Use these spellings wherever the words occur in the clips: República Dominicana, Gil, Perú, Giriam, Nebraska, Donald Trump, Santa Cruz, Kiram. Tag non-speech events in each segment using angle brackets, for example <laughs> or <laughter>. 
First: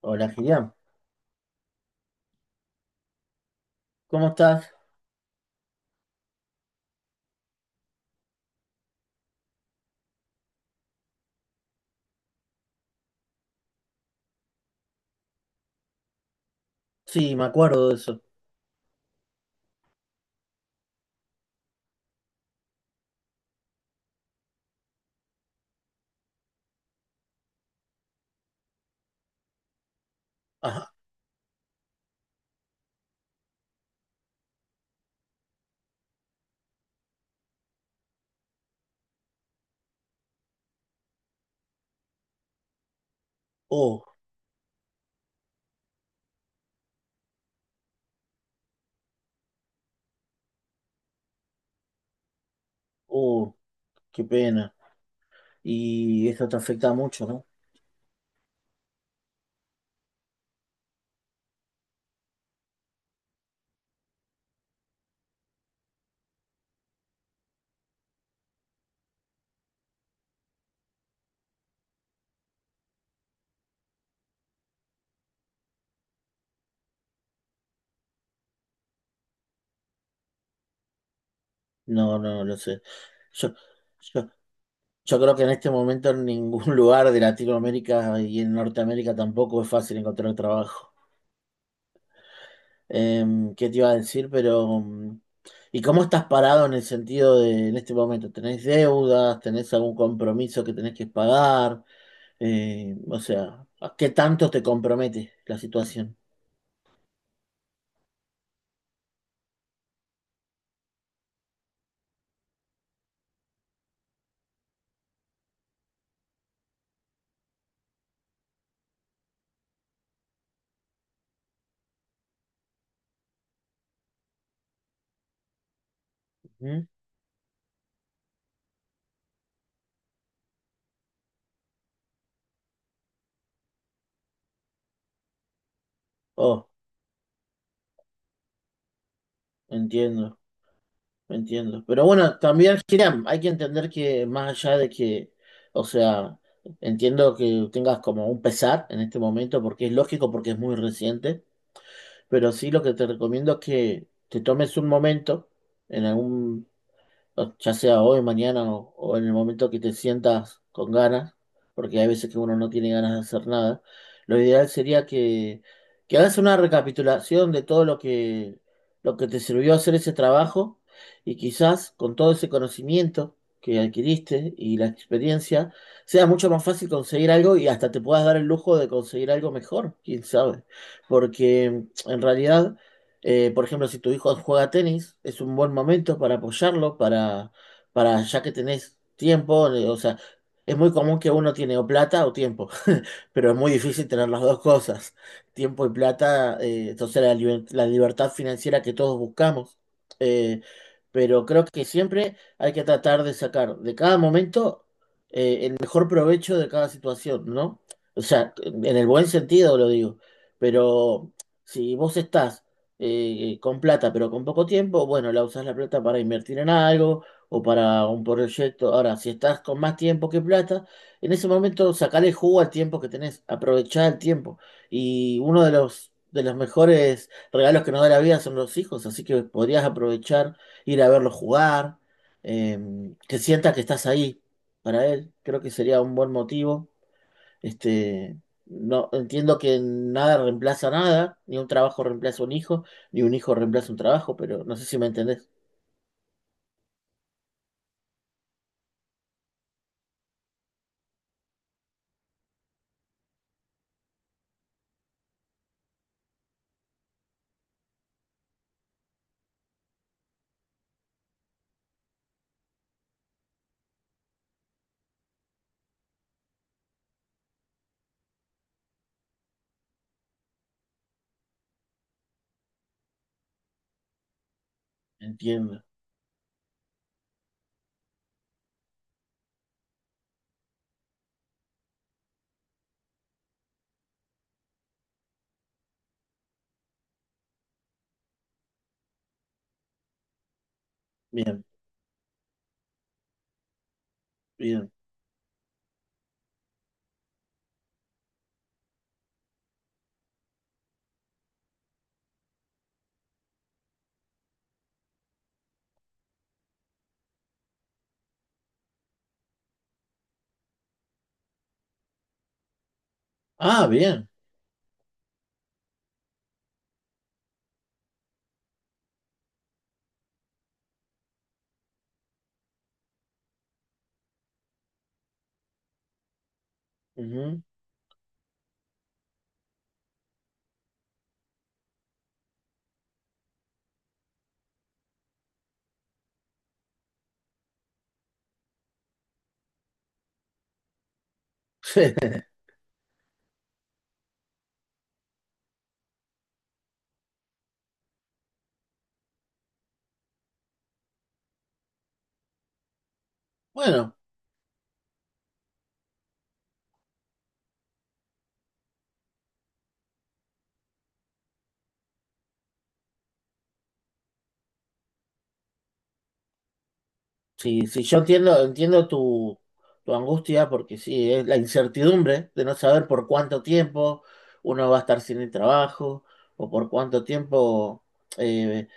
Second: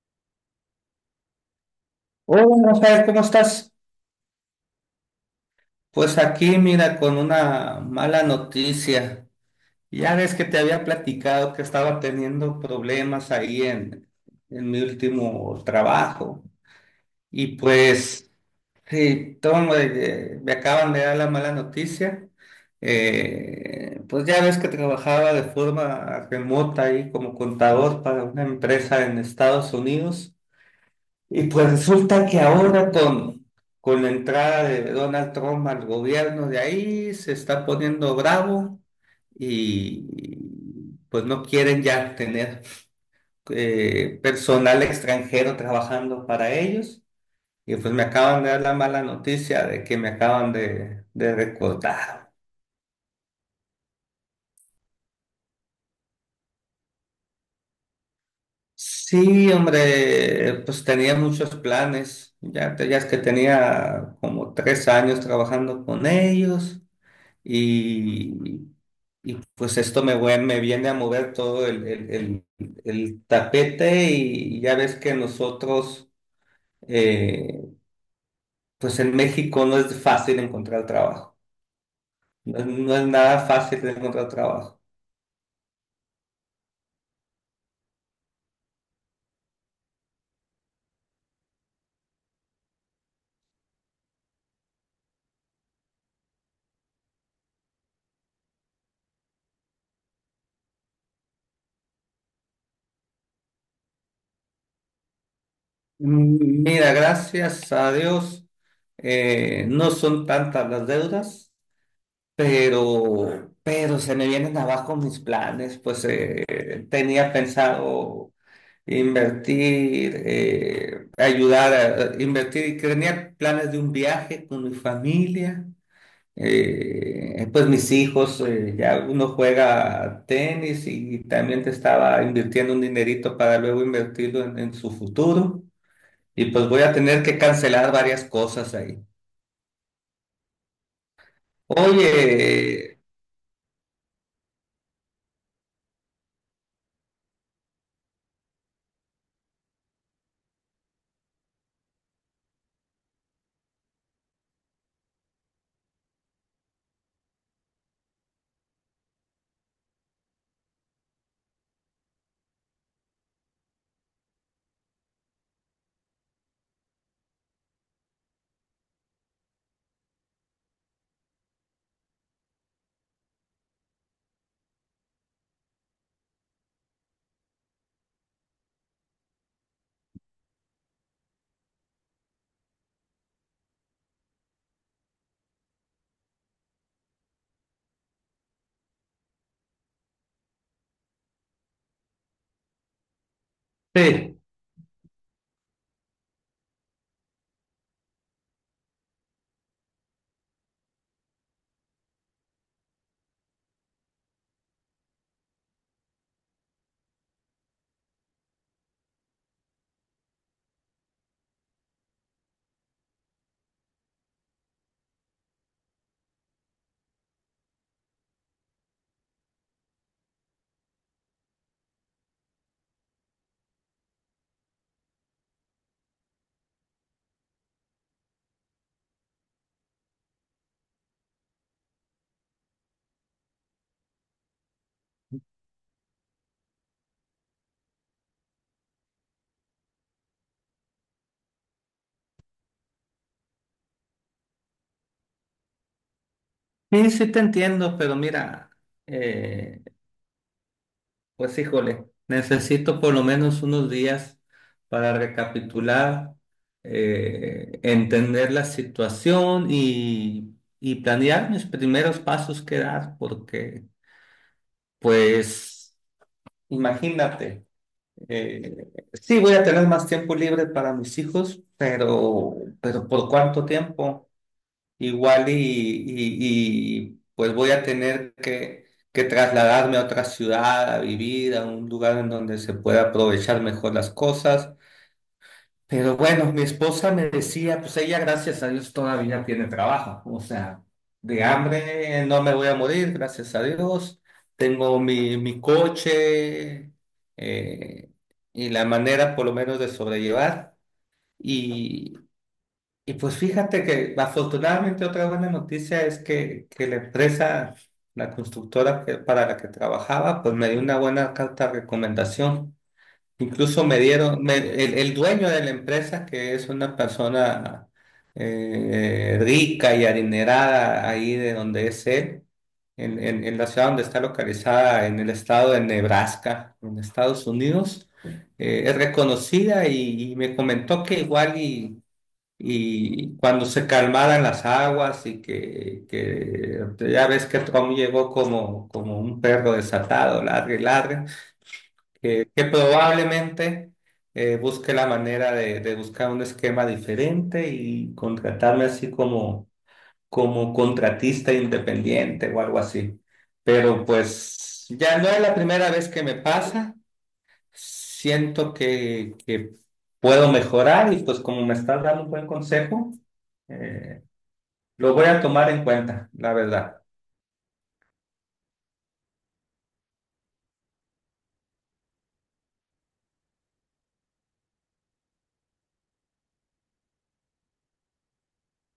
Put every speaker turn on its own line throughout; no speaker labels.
Hola, Giriam.
Hola, Rafael, ¿cómo estás?
¿Cómo estás?
Pues aquí, mira, con una mala noticia. Ya ves que te había platicado que estaba teniendo problemas ahí en mi último trabajo.
Sí, me
Y
acuerdo de eso.
pues, sí, toma, me acaban de dar la mala noticia. Pues ya ves que trabajaba de forma remota ahí como contador para una empresa en Estados Unidos.
Ajá.
Y pues resulta que ahora con la entrada de Donald Trump al gobierno de ahí se está poniendo bravo y pues no quieren ya tener
Oh,
personal extranjero trabajando para ellos. Y pues me acaban de dar la mala noticia de que me acaban de recortar.
oh, qué pena. Y eso te afecta mucho, ¿no?
Sí, hombre, pues tenía muchos planes. Ya, ya es que tenía como tres años trabajando con ellos. y, pues esto me viene a mover todo el tapete y ya ves que nosotros, eh, pues en México no es fácil encontrar trabajo,
No, no, lo sé.
no es nada
Yo,
fácil
yo,
encontrar trabajo.
yo creo que en este momento en ningún <laughs> lugar de Latinoamérica y en Norteamérica tampoco es fácil encontrar trabajo. ¿Qué te iba a decir? Pero, ¿y cómo estás parado en el sentido de, en este momento, ¿tenés deudas? ¿Tenés algún compromiso que tenés que pagar? O sea, ¿a qué tanto te compromete la situación?
Mira, gracias a Dios, no son tantas las deudas. Pero se me vienen abajo mis planes, pues tenía pensado invertir, ayudar a invertir y crear planes de un viaje con mi familia.
¿Mm?
Pues mis hijos, ya uno juega tenis y también te estaba invirtiendo un dinerito para luego invertirlo en su futuro. Y
Oh,
pues voy a tener que cancelar varias cosas ahí.
entiendo, entiendo. Pero bueno, también,
Oye,
Kiram, hay que entender que más allá de que, o sea, entiendo que tengas como un pesar en este momento, porque es lógico, porque es muy reciente. Pero sí, lo que te recomiendo es que te tomes un momento en algún, o ya sea hoy, mañana o en el momento que te sientas con ganas, porque hay veces que uno no tiene ganas de hacer nada, lo ideal sería que hagas una recapitulación de todo lo que te sirvió hacer ese trabajo y quizás con todo ese conocimiento que adquiriste y la experiencia, sea mucho más fácil conseguir algo y hasta te puedas dar el lujo de conseguir algo mejor, quién sabe, porque en realidad... Por ejemplo, si tu hijo juega tenis, es un buen momento para apoyarlo, para ya que tenés tiempo, o sea, es muy común que uno tiene o plata o tiempo, <laughs> pero es muy difícil tener
sí,
las dos cosas, tiempo y plata, entonces la, liber- la libertad financiera que todos buscamos. eh, pero creo que siempre hay que tratar de sacar de cada momento el mejor provecho de cada situación, ¿no? O sea, en el buen sentido lo digo, pero si vos estás con plata, pero con poco tiempo, bueno, la usas la plata para invertir en algo o para un proyecto. Ahora, si estás con más tiempo que plata, en ese momento sacale jugo al tiempo que tenés, aprovechá el tiempo. Y uno de los mejores regalos que nos da la vida son los hijos, así que podrías aprovechar, ir a verlos jugar, eh, que sienta que estás ahí para él. Creo que sería un buen motivo. Este, no entiendo que nada reemplaza nada, ni un trabajo reemplaza un hijo, ni un hijo reemplaza un trabajo, pero no sé si me entendés.
sí, sí te entiendo, pero mira, eh, pues híjole, necesito por lo menos unos días para recapitular, entender la situación y planear mis primeros pasos que dar, porque pues imagínate, sí voy a tener más tiempo libre para mis hijos, pero ¿por cuánto tiempo? Igual
Entiendo.
pues voy a tener que trasladarme a otra ciudad, a vivir, a un lugar en donde se pueda aprovechar mejor las cosas. Pero bueno, mi esposa me decía, pues ella gracias a Dios todavía tiene trabajo. O sea, de
Bien,
hambre no me voy a morir, gracias a Dios.
bien.
Tengo mi coche eh, y la manera por lo menos de sobrellevar. Y pues fíjate que afortunadamente otra buena noticia es que la empresa, la constructora para la que trabajaba, pues me dio una buena carta de recomendación. Incluso
Ah,
me
bien.
dieron, el, dueño de la empresa, que es una persona rica y adinerada ahí de donde es él, en la ciudad donde está localizada, en el estado de Nebraska, en Estados
Ujú.
Unidos, es reconocida y me comentó que igual y cuando se calmaran las aguas y que ya ves que Trump llegó como, como un perro desatado, ladre y ladre,
<laughs>
que probablemente busque la manera de buscar un esquema diferente y contratarme así como, como contratista independiente o algo así. Pero
Bueno,
pues ya no es la primera vez que me pasa, siento que puedo mejorar y pues como me estás dando un buen consejo. Eh, lo voy a tomar en cuenta, la verdad.
sí, sí, yo entiendo, entiendo tu, tu angustia, porque sí, es la incertidumbre de no saber por cuánto tiempo uno va a estar sin el trabajo, o por cuánto tiempo eh,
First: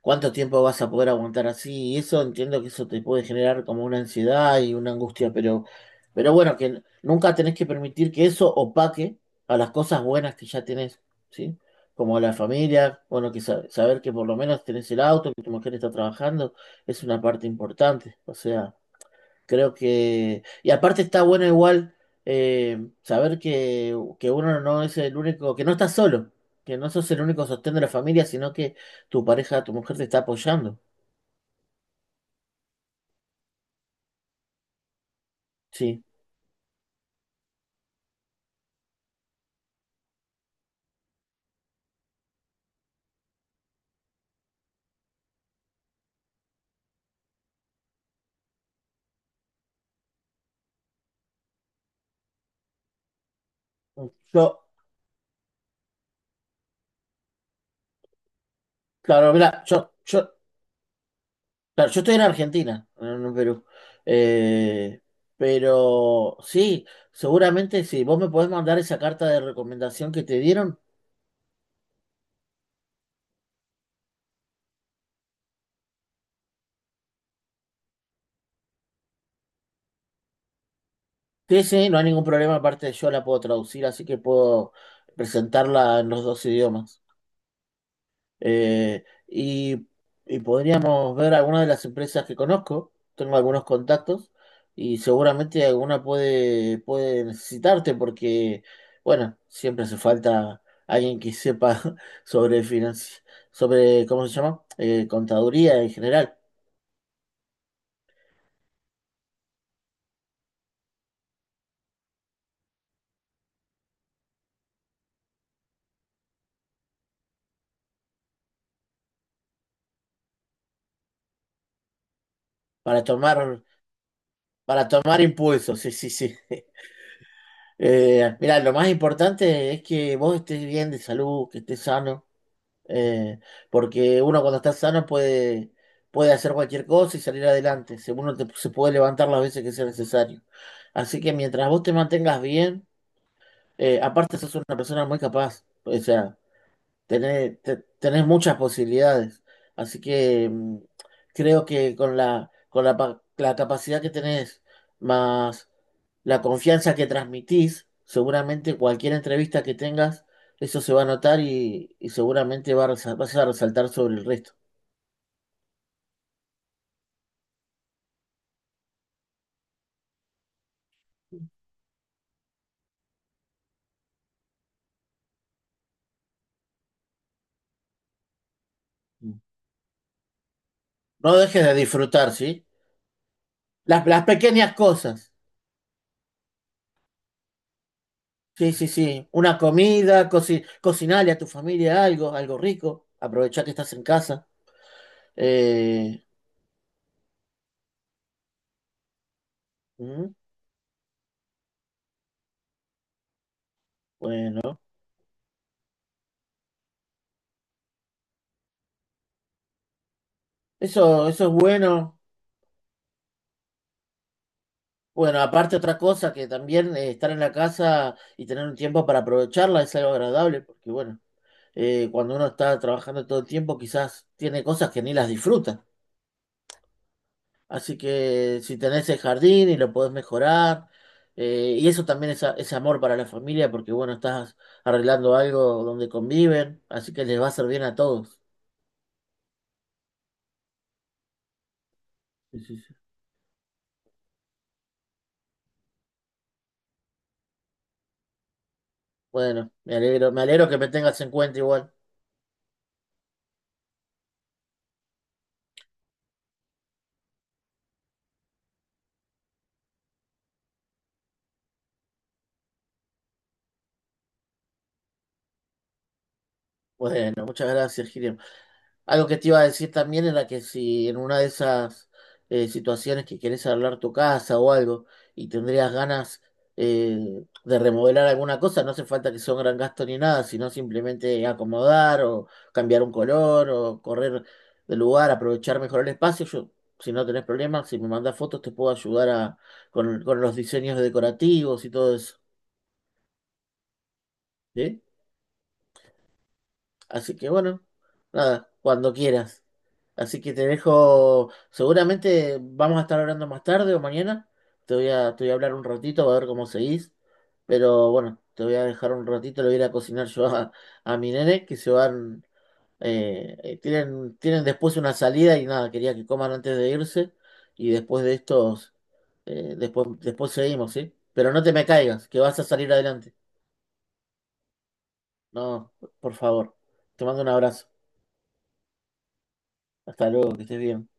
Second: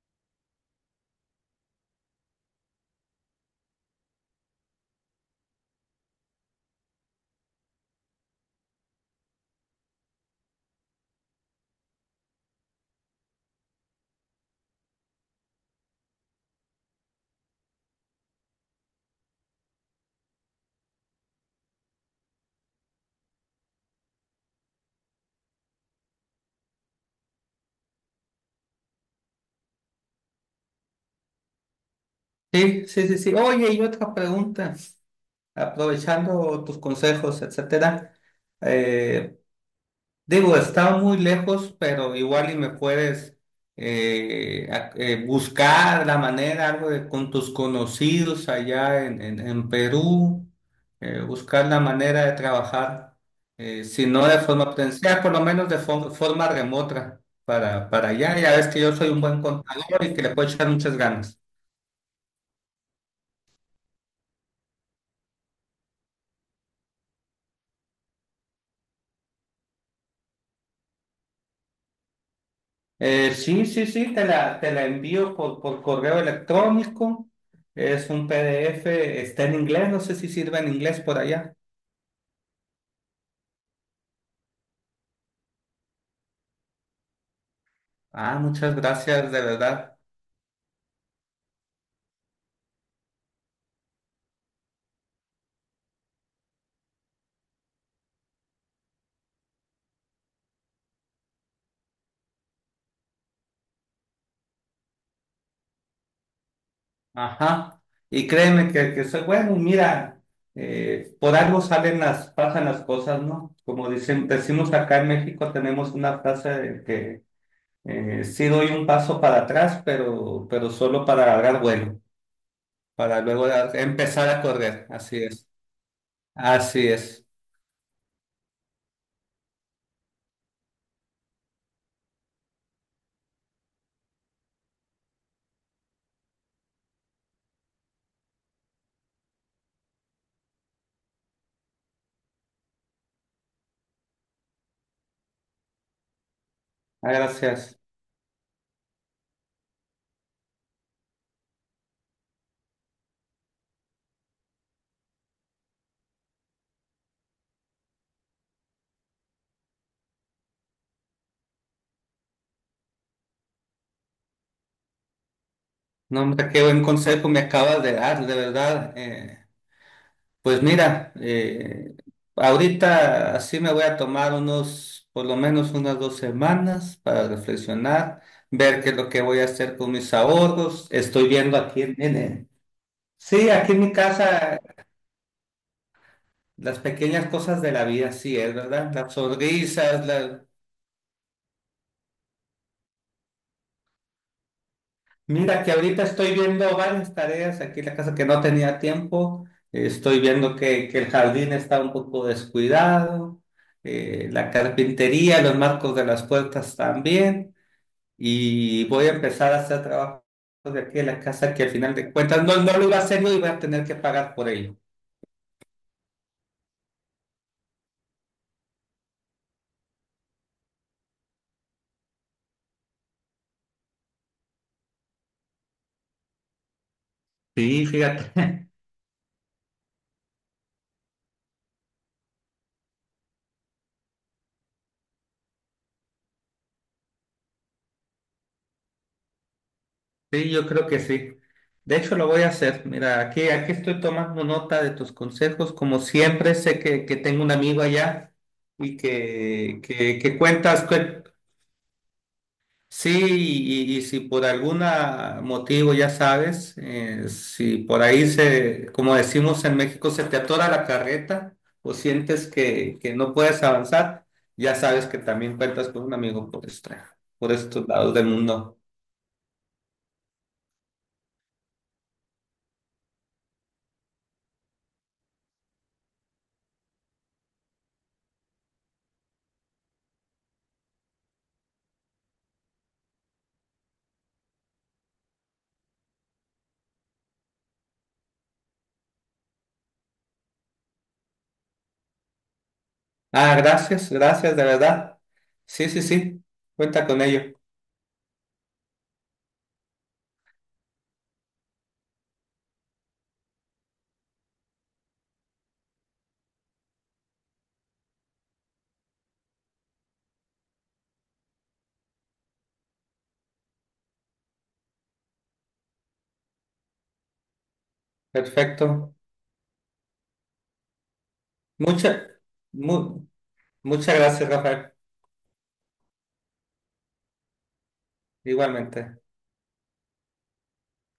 ¿cuánto tiempo vas a poder aguantar así? Y eso entiendo que eso te puede generar como una ansiedad y una angustia, pero bueno, que n- nunca tenés que permitir que eso opaque a las cosas buenas que ya tenés, ¿sí? Como la familia, bueno, que sa- saber que por lo menos tenés el auto, que tu mujer está trabajando, es una parte importante. O sea. Creo que. Y aparte está bueno igual saber que uno no es el único, que no estás solo, que no sos el único sostén de la familia, sino que tu pareja, tu mujer te está apoyando.
Sí, sí, sí, sí. Oye, y otra pregunta,
Sí.
aprovechando tus consejos, etcétera. eh, Digo, está muy lejos, pero igual y me puedes buscar la manera, algo de, con tus conocidos allá en Perú, buscar la manera de trabajar, si no de
Yo,
forma presencial, por lo menos de forma remota para allá. Ya ves que yo soy un
claro,
buen
mira, yo,
contador y que
yo,
le puedo echar muchas ganas.
claro, yo estoy en Argentina, no en Perú. Eh, pero sí, seguramente sí. Vos me podés mandar esa carta de recomendación que te dieron.
Sí, sí, sí, te la envío por correo electrónico. Es un PDF, está en inglés, no sé si sirve en inglés por allá.
Sí, sí, no hay ningún problema, aparte yo la puedo traducir, así que puedo presentarla en los dos idiomas.
Ah, muchas gracias, de
Y,
verdad.
y podríamos ver algunas de las empresas que conozco, tengo algunos contactos y seguramente alguna puede, puede necesitarte porque, bueno, siempre hace falta alguien que sepa <laughs> sobre financi- sobre, ¿cómo se llama? Contaduría en general,
Ajá. Y créeme que soy bueno, mira, por algo salen las, pasan las cosas, ¿no? Como dicen, decimos acá en México, tenemos una frase de que sí doy un paso para atrás, pero solo para agarrar vuelo,
para
para luego
tomar,
empezar a
para
correr.
tomar
Así es.
impulso, sí, sí, sí. <laughs>
Así es.
Mirá, lo más importante es que vos estés bien de salud, que estés sano. eh, Porque uno cuando está sano puede, puede hacer cualquier cosa y salir adelante. Se- Uno te- se puede levantar las veces que sea necesario. Así que mientras vos te mantengas bien, aparte sos una persona muy capaz. O sea,
Ah,
tenés, te-
gracias.
tenés muchas posibilidades. Así que creo que con la, pa- la capacidad que tenés, más la confianza que transmitís, seguramente cualquier entrevista que tengas, eso se va a notar y seguramente va a resa- vas a resaltar sobre el resto.
No, hombre, qué buen consejo me acabas de dar, de verdad. Pues mira, ahorita así me voy a tomar unos, por lo menos unas dos semanas para reflexionar, ver qué es lo que voy a hacer con mis ahorros. Estoy
No
viendo
dejes de
aquí
disfrutar, ¿sí?
sí, aquí en mi
Las
casa
pequeñas cosas.
las pequeñas cosas de la vida, sí, es
Sí, sí,
verdad, las
sí. Una
sonrisas,
comida,
las,
coci- cocinarle a tu familia algo, algo rico. Aprovechá que estás en casa.
mira que ahorita
Eh,
estoy viendo varias tareas aquí en la casa que no tenía tiempo. Estoy
mm,
viendo que el jardín está un poco descuidado, la
bueno.
carpintería, los marcos de las puertas también. Y voy a empezar a hacer trabajos de aquí en la
Eso es
casa que al final de
bueno.
cuentas no, no lo iba a hacer yo y voy a tener que pagar por ello.
Bueno, aparte otra cosa que también estar en la casa y tener un tiempo para aprovecharla es algo agradable, porque bueno, cuando uno está trabajando todo el tiempo quizás tiene cosas que ni las disfruta.
Sí,
Así
fíjate.
que si tenés el jardín y lo podés mejorar, y eso también es, a- es amor para la familia, porque bueno, estás arreglando algo donde conviven, así que les va a hacer bien a todos.
Sí, yo creo que sí. De hecho, lo voy a
Sí, sí,
hacer.
sí.
Mira, aquí, aquí estoy tomando nota de tus consejos. Como siempre, sé que tengo un amigo allá y
Bueno,
que
me alegro que
cuentas.
me tengas en cuenta igual.
Sí, y si por algún motivo, ya sabes, si por ahí se, como decimos en México, se te atora la carreta o sientes que no puedes avanzar, ya sabes que también cuentas con un amigo
Bueno,
por
muchas
estos
gracias,
lados del
Gil.
mundo.
Algo que te iba a decir también era que si en una de esas situaciones que querés arreglar tu casa o algo y tendrías ganas de remodelar alguna cosa, no hace falta que sea un gran gasto ni nada, sino simplemente acomodar o cambiar un color o correr de lugar, aprovechar mejor el espacio. Yo, si no tenés problemas, si me mandás fotos te puedo ayudar a, con los diseños decorativos y todo eso.
Ah, gracias, gracias, de
¿Sí?
verdad. Sí, sí, sí, cuenta con
Así que
ello.
bueno, nada, cuando quieras. Así que te dejo, seguramente vamos a estar hablando más tarde o mañana. Te voy a hablar un ratito, a ver cómo seguís. Pero bueno, te voy a dejar un ratito, le voy a ir a cocinar yo a mi nene, que se van, tienen, tienen después una salida y nada, quería que coman antes de irse. Y después de estos,
Perfecto.
después, después seguimos, ¿sí? Pero no te me
Mucha,
caigas, que vas a salir
mu-
adelante.
muchas gracias, Rafael.
No, por favor. Te mando un abrazo.
Igualmente.
Hasta luego, que estés bien.